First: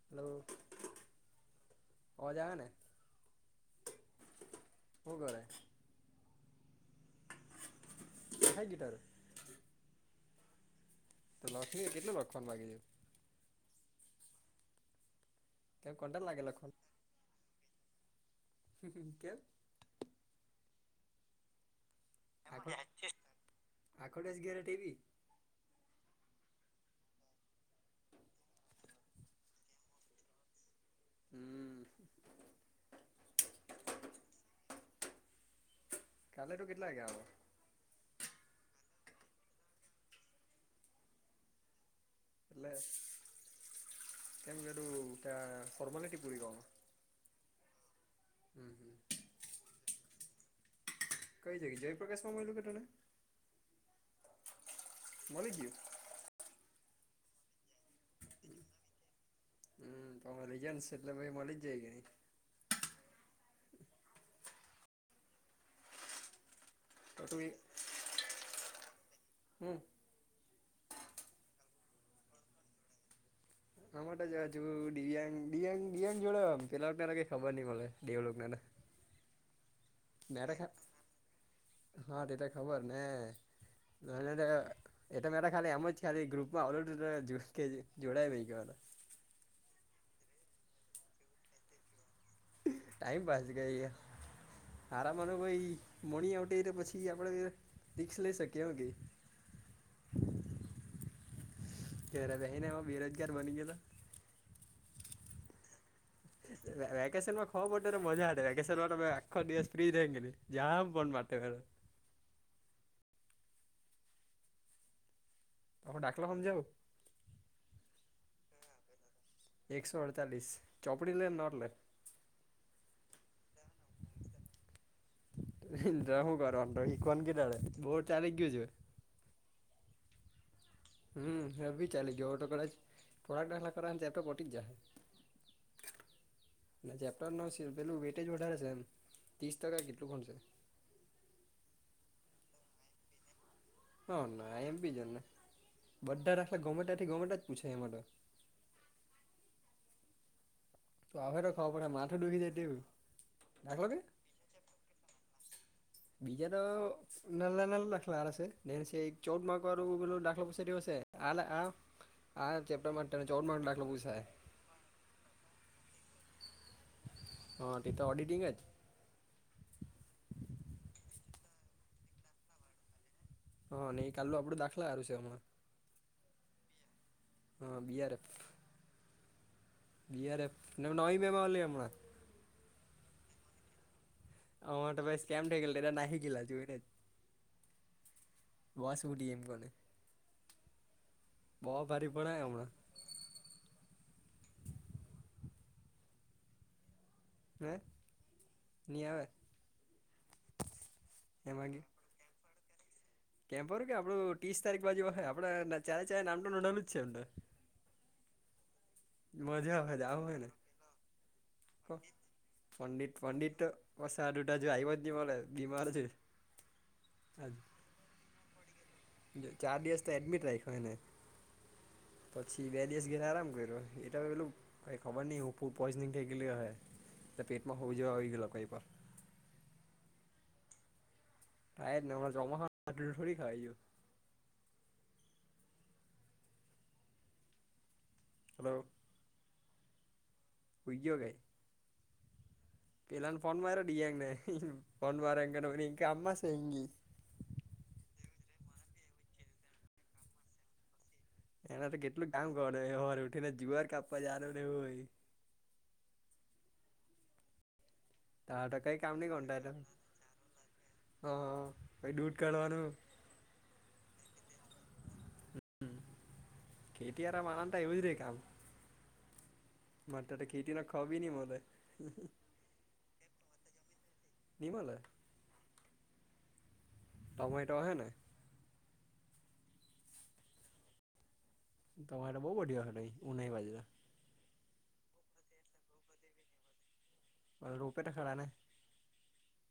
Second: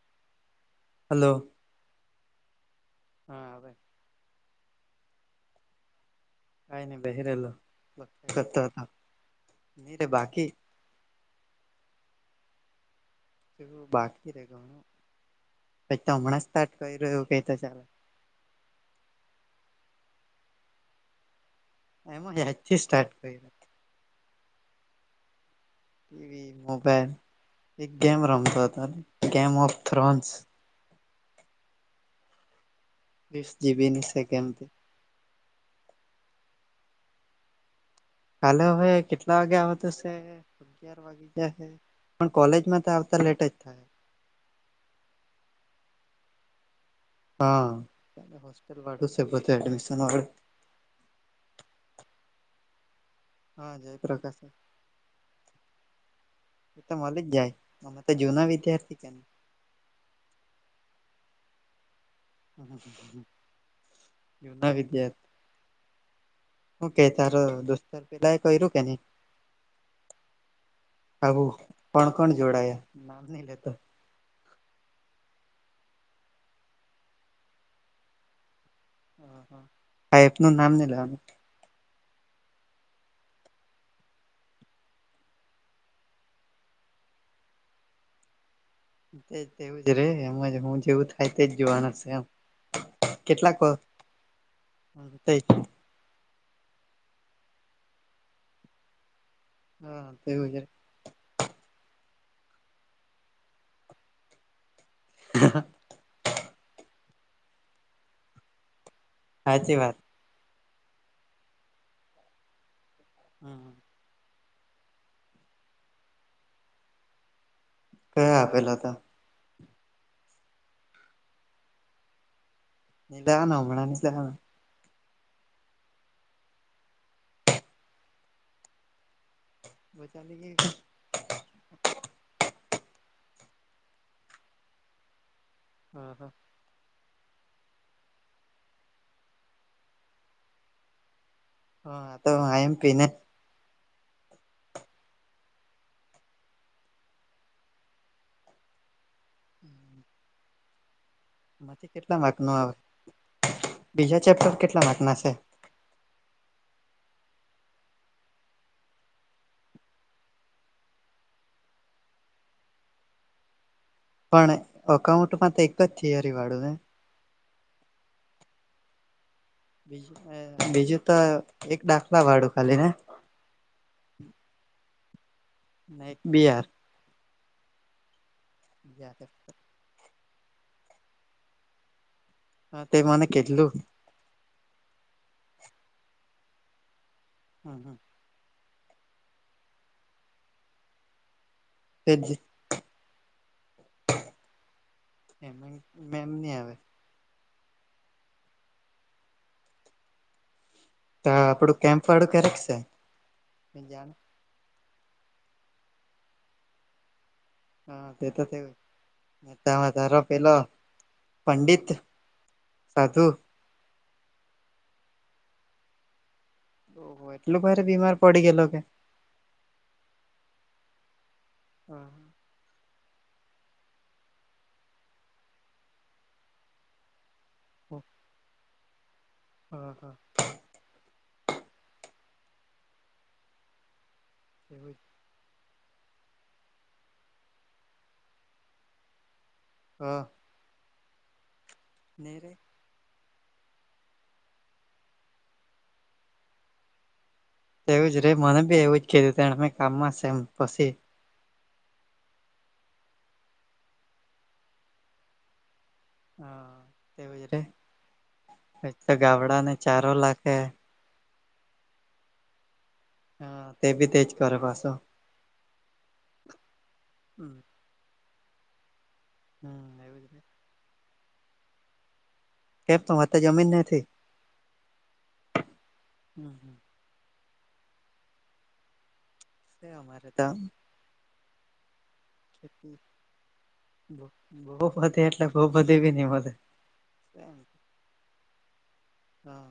[inaudible] Hello આવાજઆવે ને. હા આવે. હું કરે. કઈ નહી બેહિરયેલો કરતો લખાઈ ગયું તારું [unintelligible] બાકી તો લખ લે કેટલું લખવાનું બાકી છે. બાકી કેમ [unintelligible] તો કંટાળ હમણાં લાગે જ સ્ટાર્ટ લખવાનું કર્યું [unintelligible] શન કેન. એમાં હખ આજથી સ્ટાર્ટ કર્યું હખોટસ ગરે ટટેવી. ટીવી મોબાઈલ એક ગેમ રમતો હતો ગેમ ઓફ થ્રોન્સ. હમ વીસ જીબી ની છે કેમતી. કાલે તો કેટલા વાગ્યાયા આવો. કાલે હવે કેટલા વાગ્યા આવ તોશે અગિયાર વાગે જયાશે. પણ કોલેજ એટલે માં તો આવતા લેટે જ થાય. કેમ એું ત્યા ફરમલે ટ પૂરી ક. હા હોસ્ટેલ હમ વાળું છેહે બધું એડમિશન વાળું. કઈ જગ જયપ્રકાશ માં મળલું કે તને. હા જયપ્રકાશ. મળી ગયું એ તો મળલે જાય અરે તો જુના વિદ્યાર્થી કે. હમ તોમે લઈ જ એટલે ભ મળી જ જાય કે ન જુના વિદ્યાત. હું કે તો તું તારો દોસ્તાર પેલા એ કર્યું કે નહી. હમ હબું કોણ કોણ જોડાયા નામ નઈ લેતો. આ માટે જ છું દિવ્યાંગ દિવ્યાંગ દંગ જોડે પેલાને કઈ ખબર નહ મળે દેવળક ના હ હા. નારે હા તે તો ખબર ને. એટ મેરા ખાલી એમ જ ખાલી ગ્રુપમાં ઓલરે જોડાય ગયુ. તેજ તેવું જ રે એમજ હું જેવું થાય તેજ જોવાનુંશે એમ. ટાઈમ પાસ કેટલાક ગઈ આરામનો ભાઈ. મણી આવ તો પછી આપડે રીક્ષ લઈ શકીએ એમ કે. હા તેવું છે. તરા બહે એમાં બેરોજગાર બની ગયો તો. હા. વેકેશમાં હો માટેટે તો મજા આડે કેમે આખ દિવસ સાચી ફ્રી વાત થંગલી જાામ પણન માટર હમ હમ. હ ડાકલાખમ જાઓ. કયા આપેલા હતા? એકસો અડતાલીસ, ચોપડી લે નોટ લે. લ ના હમણા ની લના. શું કર તો શીખન કેટલે બોર ચાલી ગયું છ. બચાની કે [inaudible] હ એવી ચાલી ગયો ઓટો કર પ્રોડાક્ટ હલા કર એપે પટી જ જાયહે. હ હા. ના ચેપ્ટર ન સી પેલું વેટેજ વધારે છે એમ, ત્રીસ ટકા કેટલું ઘણશે. હા તો એમ પી ને. હા ના એમ બીજ ને, બધા રાખલા ગમેટથી ગમેટ જ પૂછે એ માટે. ત આો એ તો ખવા પડે માંથી માથે કેટલા માર્ક ડુકી નું જાય આવે તીવું, રાખલો કે? બીજા ચેપ્ટર કેટલા માર્ક ના છે બીજા તો નાલા નાલ દાખલા હશે ચૌદ માર્ક વારું પેલું દાખલા પછ હશે. હલા હ હા ચપ માટે ત ચોડ માટે અટલે પૂસાય. પણ અકાઉન્ટમાં તો એક જ થિયરી વાળું ને? હા ત તો ઓડિટિંગ જ. બજ બીજું તો એક દાખલા વાળું ખાલી ને? હં ન કાાલુ આપડું દાખલા છેમાં. ના બિહાર. હા બી આર એફ. જ કર. બી હાર એફ, એને નવી બે એમાં લ હમણા. હા તે મને કેટલું. હ તો ભાઈ સ્કમ થઈ ગલ એટા નાહી ગેલા જોઈએ ને જ. હમ હમ. બસ ઉટી ડી એમ કોને, બહ ભારે તે પણ હમણાં. એ એમ ન આવે. હ નિ આવે. ત આપડું કેમ્પ વાળું ક્યારેક છે? કેમ બર કે જાણ આપડું ત્રીસ તારીખ બાજુ આપડે ચારે ચારે નામનું નન જ છે એમને. હા તે તો એવય. મજા આવે આવય ને. પંડિત પંડિત સાધુ પંડિત બ આટા જો આવ જ મળે બીમાર છે. ઓ એટલું ભારે બીમાર પડી ગયેલો કે? જો ચાર દિવસ તો એડમિટ રાખ્યો હો ને. હમ. પછી બે દિવસ ગયલા આરામ કર્યો, એટ તો પેલું કંઈ ખબર નહીં હું ફુ પોઈઝનિંગ થઈ ગયું હય. તો પેટમાં હોવું જોવા આવી ગેલો કંઈ પણ. હમ હા. સાાયદને જમા ખાડી ખવાય જો. એમ. હલો. હ. હુઈ ગીયો કે? ની રે. પે એલા ફન મારાડી એંગને ફન મારેંગ એ અમમા કામ માં છે એમ કે. એવું જ રે મને બી એવું જ કીધું ત મેમે કામમાં છેમ પછી. એના તો કેટલું કામ કર હોર ઉઠી ને જીવાર કાપવા જનું ને હોય. હ તેવું જ રે, તાર તો કઈ કામ નહી ગબડા ને કોનતા ચારો લાગે. હા ભાઈ દૂટ કાઢવાનું. હા તે ભી તેજ કરે પાછો. ખટીયાર હમ માણતા એવું જ રે કામ. એવું માટે જ તો ખેતી ના ખાવી નહી મરે. કેમ તો જમીન નથી? નિ મલે. હમ [inaudible] ટમેટો હને? અમારે ત તમામેરેરા બહુ બઢયો હલે ઉઊનાઈ બાજરા. બહ બધે એટલે બહ બધી બી નહ મળે. રૂપેટ ખડા ને હા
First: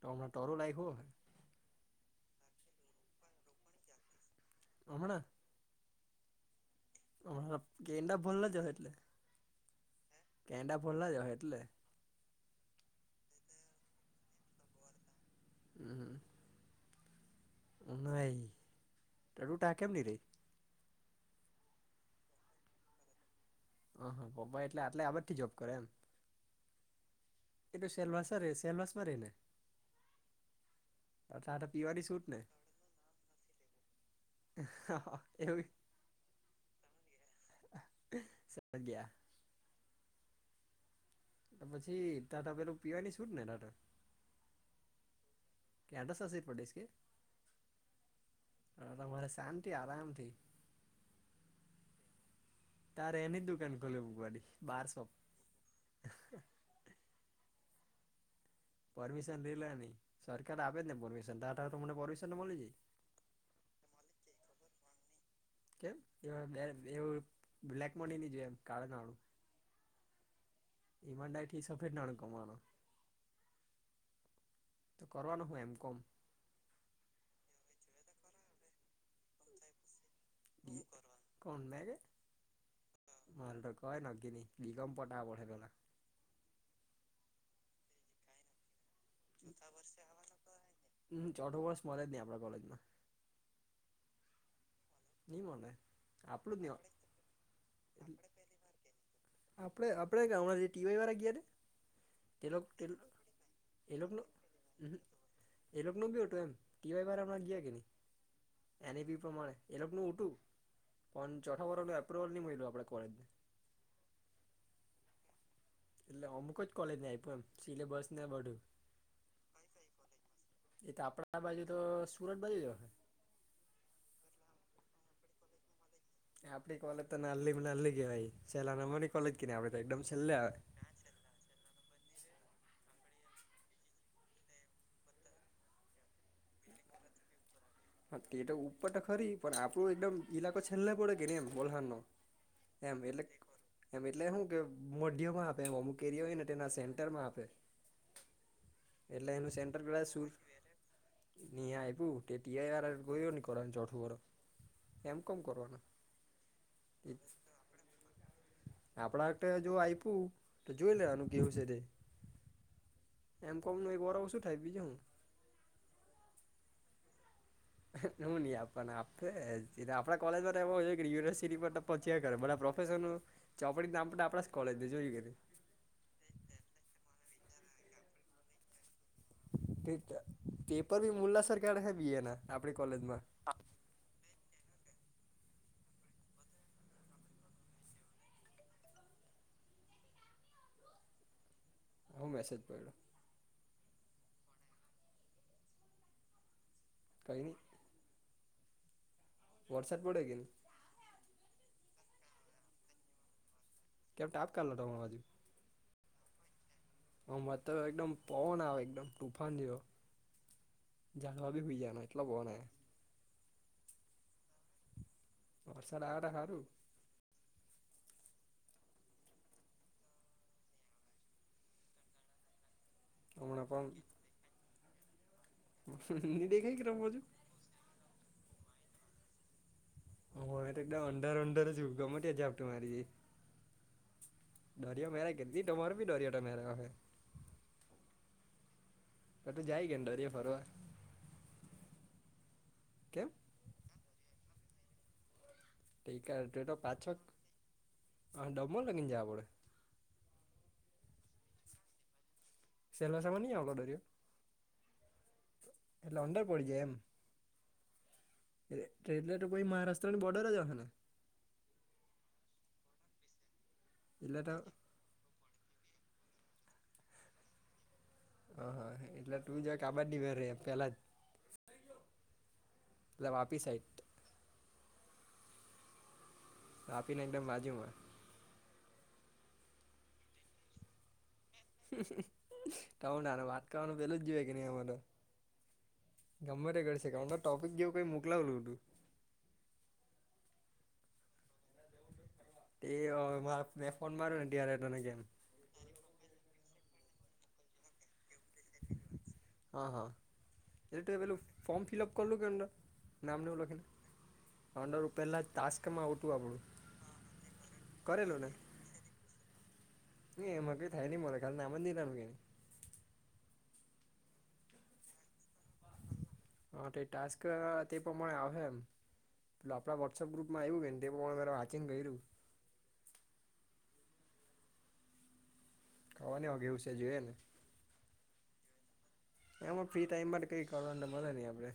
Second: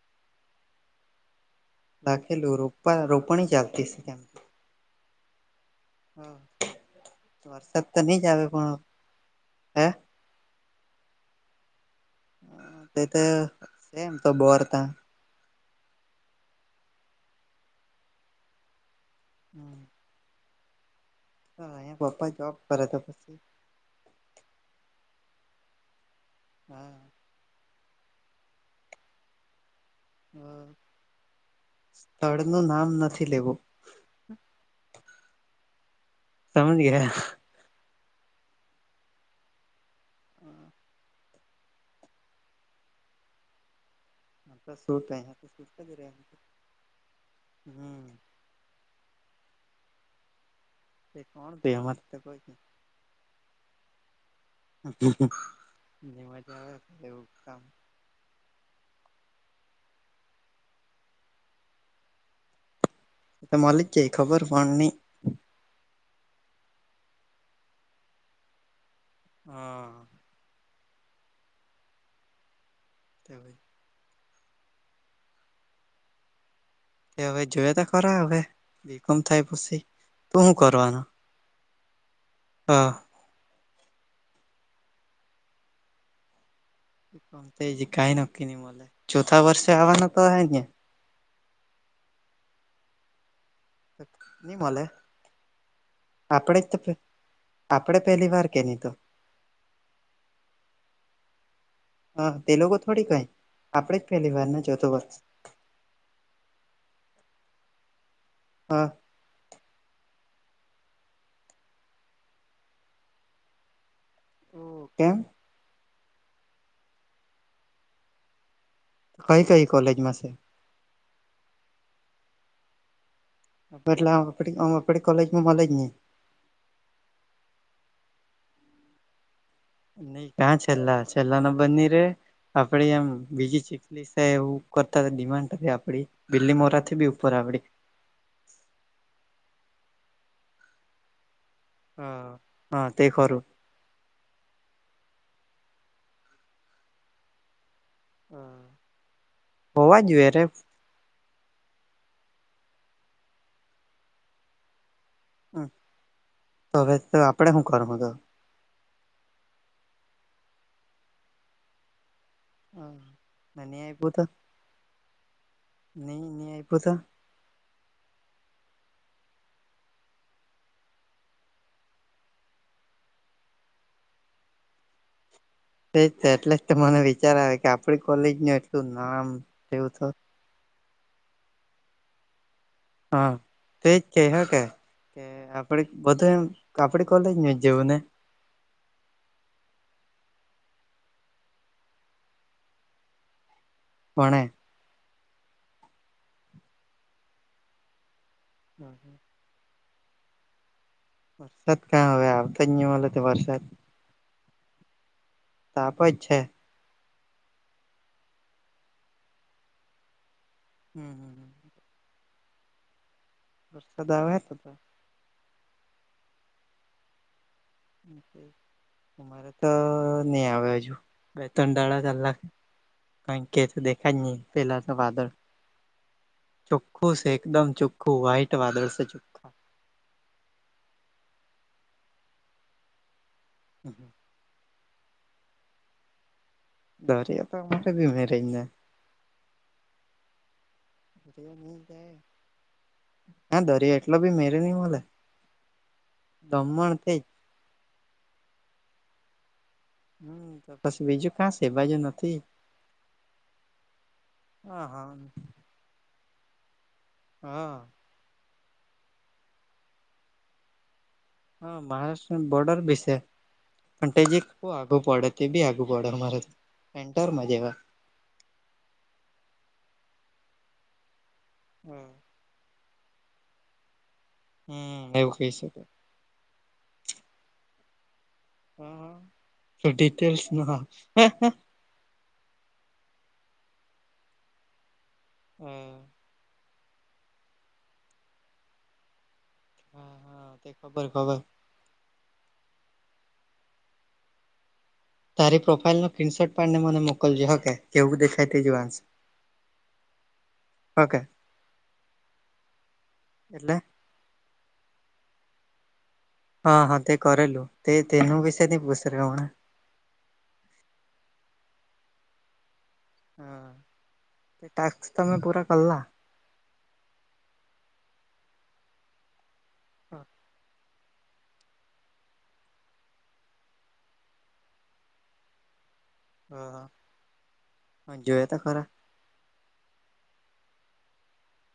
તો, હમણાં ટરું લાયક હો. રાખેલું રોપ રોપણી ચાલતી કે. હમણા? હા. વરસાદ તો કેડા નહી ભોલ આવે ના જ હો પણ એટલે, હે કેડા ભોલ ના જ હો એટલે. તે તો સેમ તો બોર્તા. હમ હ. નઈ, નઈટડું ટા કેમની રે? હ અહીંયા પપ્પા જોબ કરેતા પછી. હ હા પપ્પા એટલે આટલે આબર થી જોબ કરે એમ. હાં. એ તો સેલવાસમાં રે સેલવાસ માં ર ને? ટાટા પીવાની છૂટ ને સ્થળ નું નામ નથી લેવું. [unintelligible] [unintelligible] [unintelligible] પછી ટાટા પેલું પીવાની છુટ ને રાતે? કે આડ સાસી પડીશ [unintelligible] હા તમારે શાંતિ આરામથી. [unintelligible] તારે એની જ દુકાન ખોલવી મુકવાની. [unintelligible] પરમિશન લે લે ની, સરકાર આપ જ ને પરમિશન તો મને પરમિશન તો મળી જાય. મલિકે ખબર પણ ની. કેમ એ બે એવું બ્લેક મની ની જોય એમ કાળુ નાળું? હા. ઇમાનદારી થી સફેર નાણું કમાવાનુ. [unintelligible] તો કરવાનો હોય એમ કોમ? એ હવે જોય તો ખરા હવે કેમ થાય પછી, તો શું કરવાનુ? [unintelligible] હા. [unintelligible] કોમ તો હજી કઈ નક્કી ન મ ચોથા વર્ષ હવાના તો આપને. હમ ચોથો વર્સ મળે જ નહી આપડા કોલેજમાં. નઈ મલે નહી મળે આપડું જ આપડે નહી આપડે પેલી વાર. કેની તો. આપણે આપણે કાનાર જે ટીવાય વારા ગયા છે. હ તે લોકો થોડી કઈ એ આપણે જ લોકોનું પહેલી વાર ને ચોથો ઉહુ હોય. એ લોકો ન બી હતું એમ ટી વાય વાળા હમણાં ગયા કે નહી હા એની બી પ્રમાણે. એ લોકોનું ઊઠું પણ ચોથા વર્ષનું એપ્રુવલ નહીં મળિલ્યું આપણે કોલેજને. એમ. એટલે અમુક જ કોલેજને આપ્યું એમ સિલેબસ ને બધું. કઈ કઈ કોલેજમાં સે. એ તો આપણા બાજુ તો સુરત બાજુ જવાનુ. એટલે આપડી કોલેજમાં મલે જ નઈ. આપડી કોલેજ તો નાલી નાલી કેવાાઈ સેલા નામની કોલેજ કે ને આપડે. તો એકદમ નહી છેલ્લે આવે કા છેલ્લા છેલ્લા ના બની રે આપડીે એમ બીજી ચ સાહે એવું કરતા ડિમાન્ડ આપડી બિલ્લી મોરાથી બી ઉપર આપડી. હા તે તો ઉપર તો ખરી પણ આપણું એકદમ ઈલાકો છેલ્લે પડે કે ને એમ. [inaudible] હા. હા તે ખરું એમ એટલે શું કે મોઢિમાં આપે એમ અમુક એરિયા હોયને તેના સેન્ટરમાં આપે એટલે એનું સેન્ટર હોવા જોઈએ રે [inaudible] [inaudible] હમ હવે તો આપડે શું કરવાનુ હતો આપણા જો આપ્યું તો જોઈ લેવાનું કેવું છે તે એમ નહી કોમનું એક આપ્યું વારહ તો ઓછુ થાય બીજું શુ. [inaudible] હું નહિ આપ આપે આપણા કોલેજ માટેય યુનિવર્સિટી પર પછી કરે બા પ્રોફેશર નું ચોપડી ના આપડા કોલેજ જોઈ કે તેજ તો એટલે જ તો મને વિચાર આવે કે આપડી કોલેજનુ એટલું નામ એવું તો પેપર બી મુલ્લા સર કાઢહે બી એ ના આપણી કોલેજમાં. તો એજ કેય હકે કે આપડ બધું એમ આપડી કોલેજ નું જ જેવું ને. હું મેસેજ પયડો. પણે. કઈની. હમ હમ. વરસાદ પડે કે ની. વરસાદ ક્યાં હવે આવતા જ નઈ મલે તો વરસાદ. કેમ તાપ કારલો તમાર બાજુ. તાપ જ છે. અમારે તો એકદમ પવન આવે એકદમ તુફાન જેવો હમ હમ. જાડવા બી હુઈ જવાના. અ બો ને. વરસાદ આવે. વરસાદ આવે તો હારું. [inaudible] અમારે તો નઈ આવે હજુ, બે તણ કાળલાખે. ક કે હમણાં તો દેખા જ નહી પેલા તો વાદળ. ની દેખાય કે તમાર ચોખ્ખું બાજુ? છે એકદમ ચોખ્ખું વ્હાઈટ વાદળ છે. ચોખ્ખા. હ તો એકદમ અંધારૂ અંધારૂ જેવું ગમે ત્યારે ઝાપટું મારી જાય. હમ હા. દરિયો મેરે કે તમારે બી દોરિયો તો મેરે અહે. દરિયો તો અમારે બી મેરેજ ને. હ તો જાય કેની દરીયે ફરવા? કેમ હ દરિયો એટલો બી મેરે નહી મલે. તે કા તેતો પાછો, હ દમન લગીન જાવા પડે. હમ તો પછી બીજું કાં છે એબાજુ નથી. સેલવાસામાં નહી આવલો ડરિઓ? હા હા એટલે અંદર પડી જાય એમ. હા. એ તે એટલે તો પહી મહારાષ્ટ્રની બોર્ડર જ અહે ને? હા મહારાષ્ટ્ર બોર્ડર બી છે પણછે, તે એટલે જીક તો બો આગું પડે તે બી આગું પડે, અમારે તો એન્ટરમાં જેવા. હ હા એટલે તું જાક આબાજની મેળ રેય પેલા જ. હમ. એટલે વાપી સાઇડ. હમ એવું કઈ શકે. વાપીને એકદમ બાજુમાં. હા તો ડિટેલ્સમાં. ત નાનો વાત કરવાનું પેલો જ જોએ કે ની એમા તો. હમ. ગમે તે કરી શકે અંદર ટોપિક જેવું કંઈ મોકલાવલું હતું. હા હા તે ખબર ખબર. તે અવે મે ફોન મારું ને ત્યારે તને કેમ. તારી પ્રોફાાઈલ નો ક્રીનશોટ પાડને મને મોકલજે હકે કેવું દે તે જોવાનો છે. હા હા એટલે તું એ પેલું ફોર્મ ફિલ્અપ કરલુ કે અંડર, નામ ને એવું એટલે લખીને? અંદર પહેલા જ. ટાસ્કમાં આવટું આપડું. હા હા તે કર લું, તે તેનું વિશેની પૂછ હમણા. ન એમાં કઈ થાય નઈ મળે ખા ના આમંદ નાનું કેને. હા, તે ટાસ્ક તમે પૂરા કલા. હા તો એ ટાસ્ક તે પ્રમાણે આવે એમ પે, આપણા વોટ્સઅપ ગ્રુપમાં આવ્યું કે. મે વાંચિંગ ગય્યું. ખાવાની હોયગ એવું છે જોઈએ ને. હ જોયા ત ખરા. એમાં ફ્રી ટાઈમ માં કઈ કરવાને મળે નહી આપડે.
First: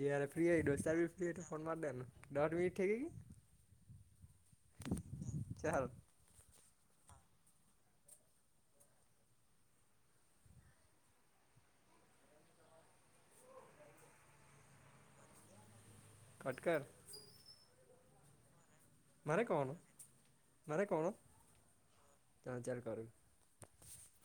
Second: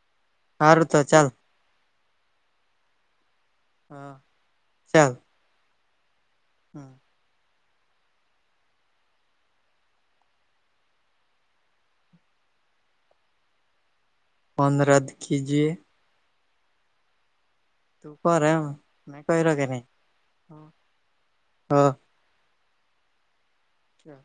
જેયાર ફ્રી હોય હારું દોસ્તાર બી ચાલ ફ્રીય તો ફોન માર દે ડટ મીઠ ઠીક કે? હા ચાલ. ચાલ. હા. ફોન રદ કજએ. કટ કર. તું કરમ ના મારે કહી ર કે કહેવાનો નહી, હ. ચ ચાર કરો. હા.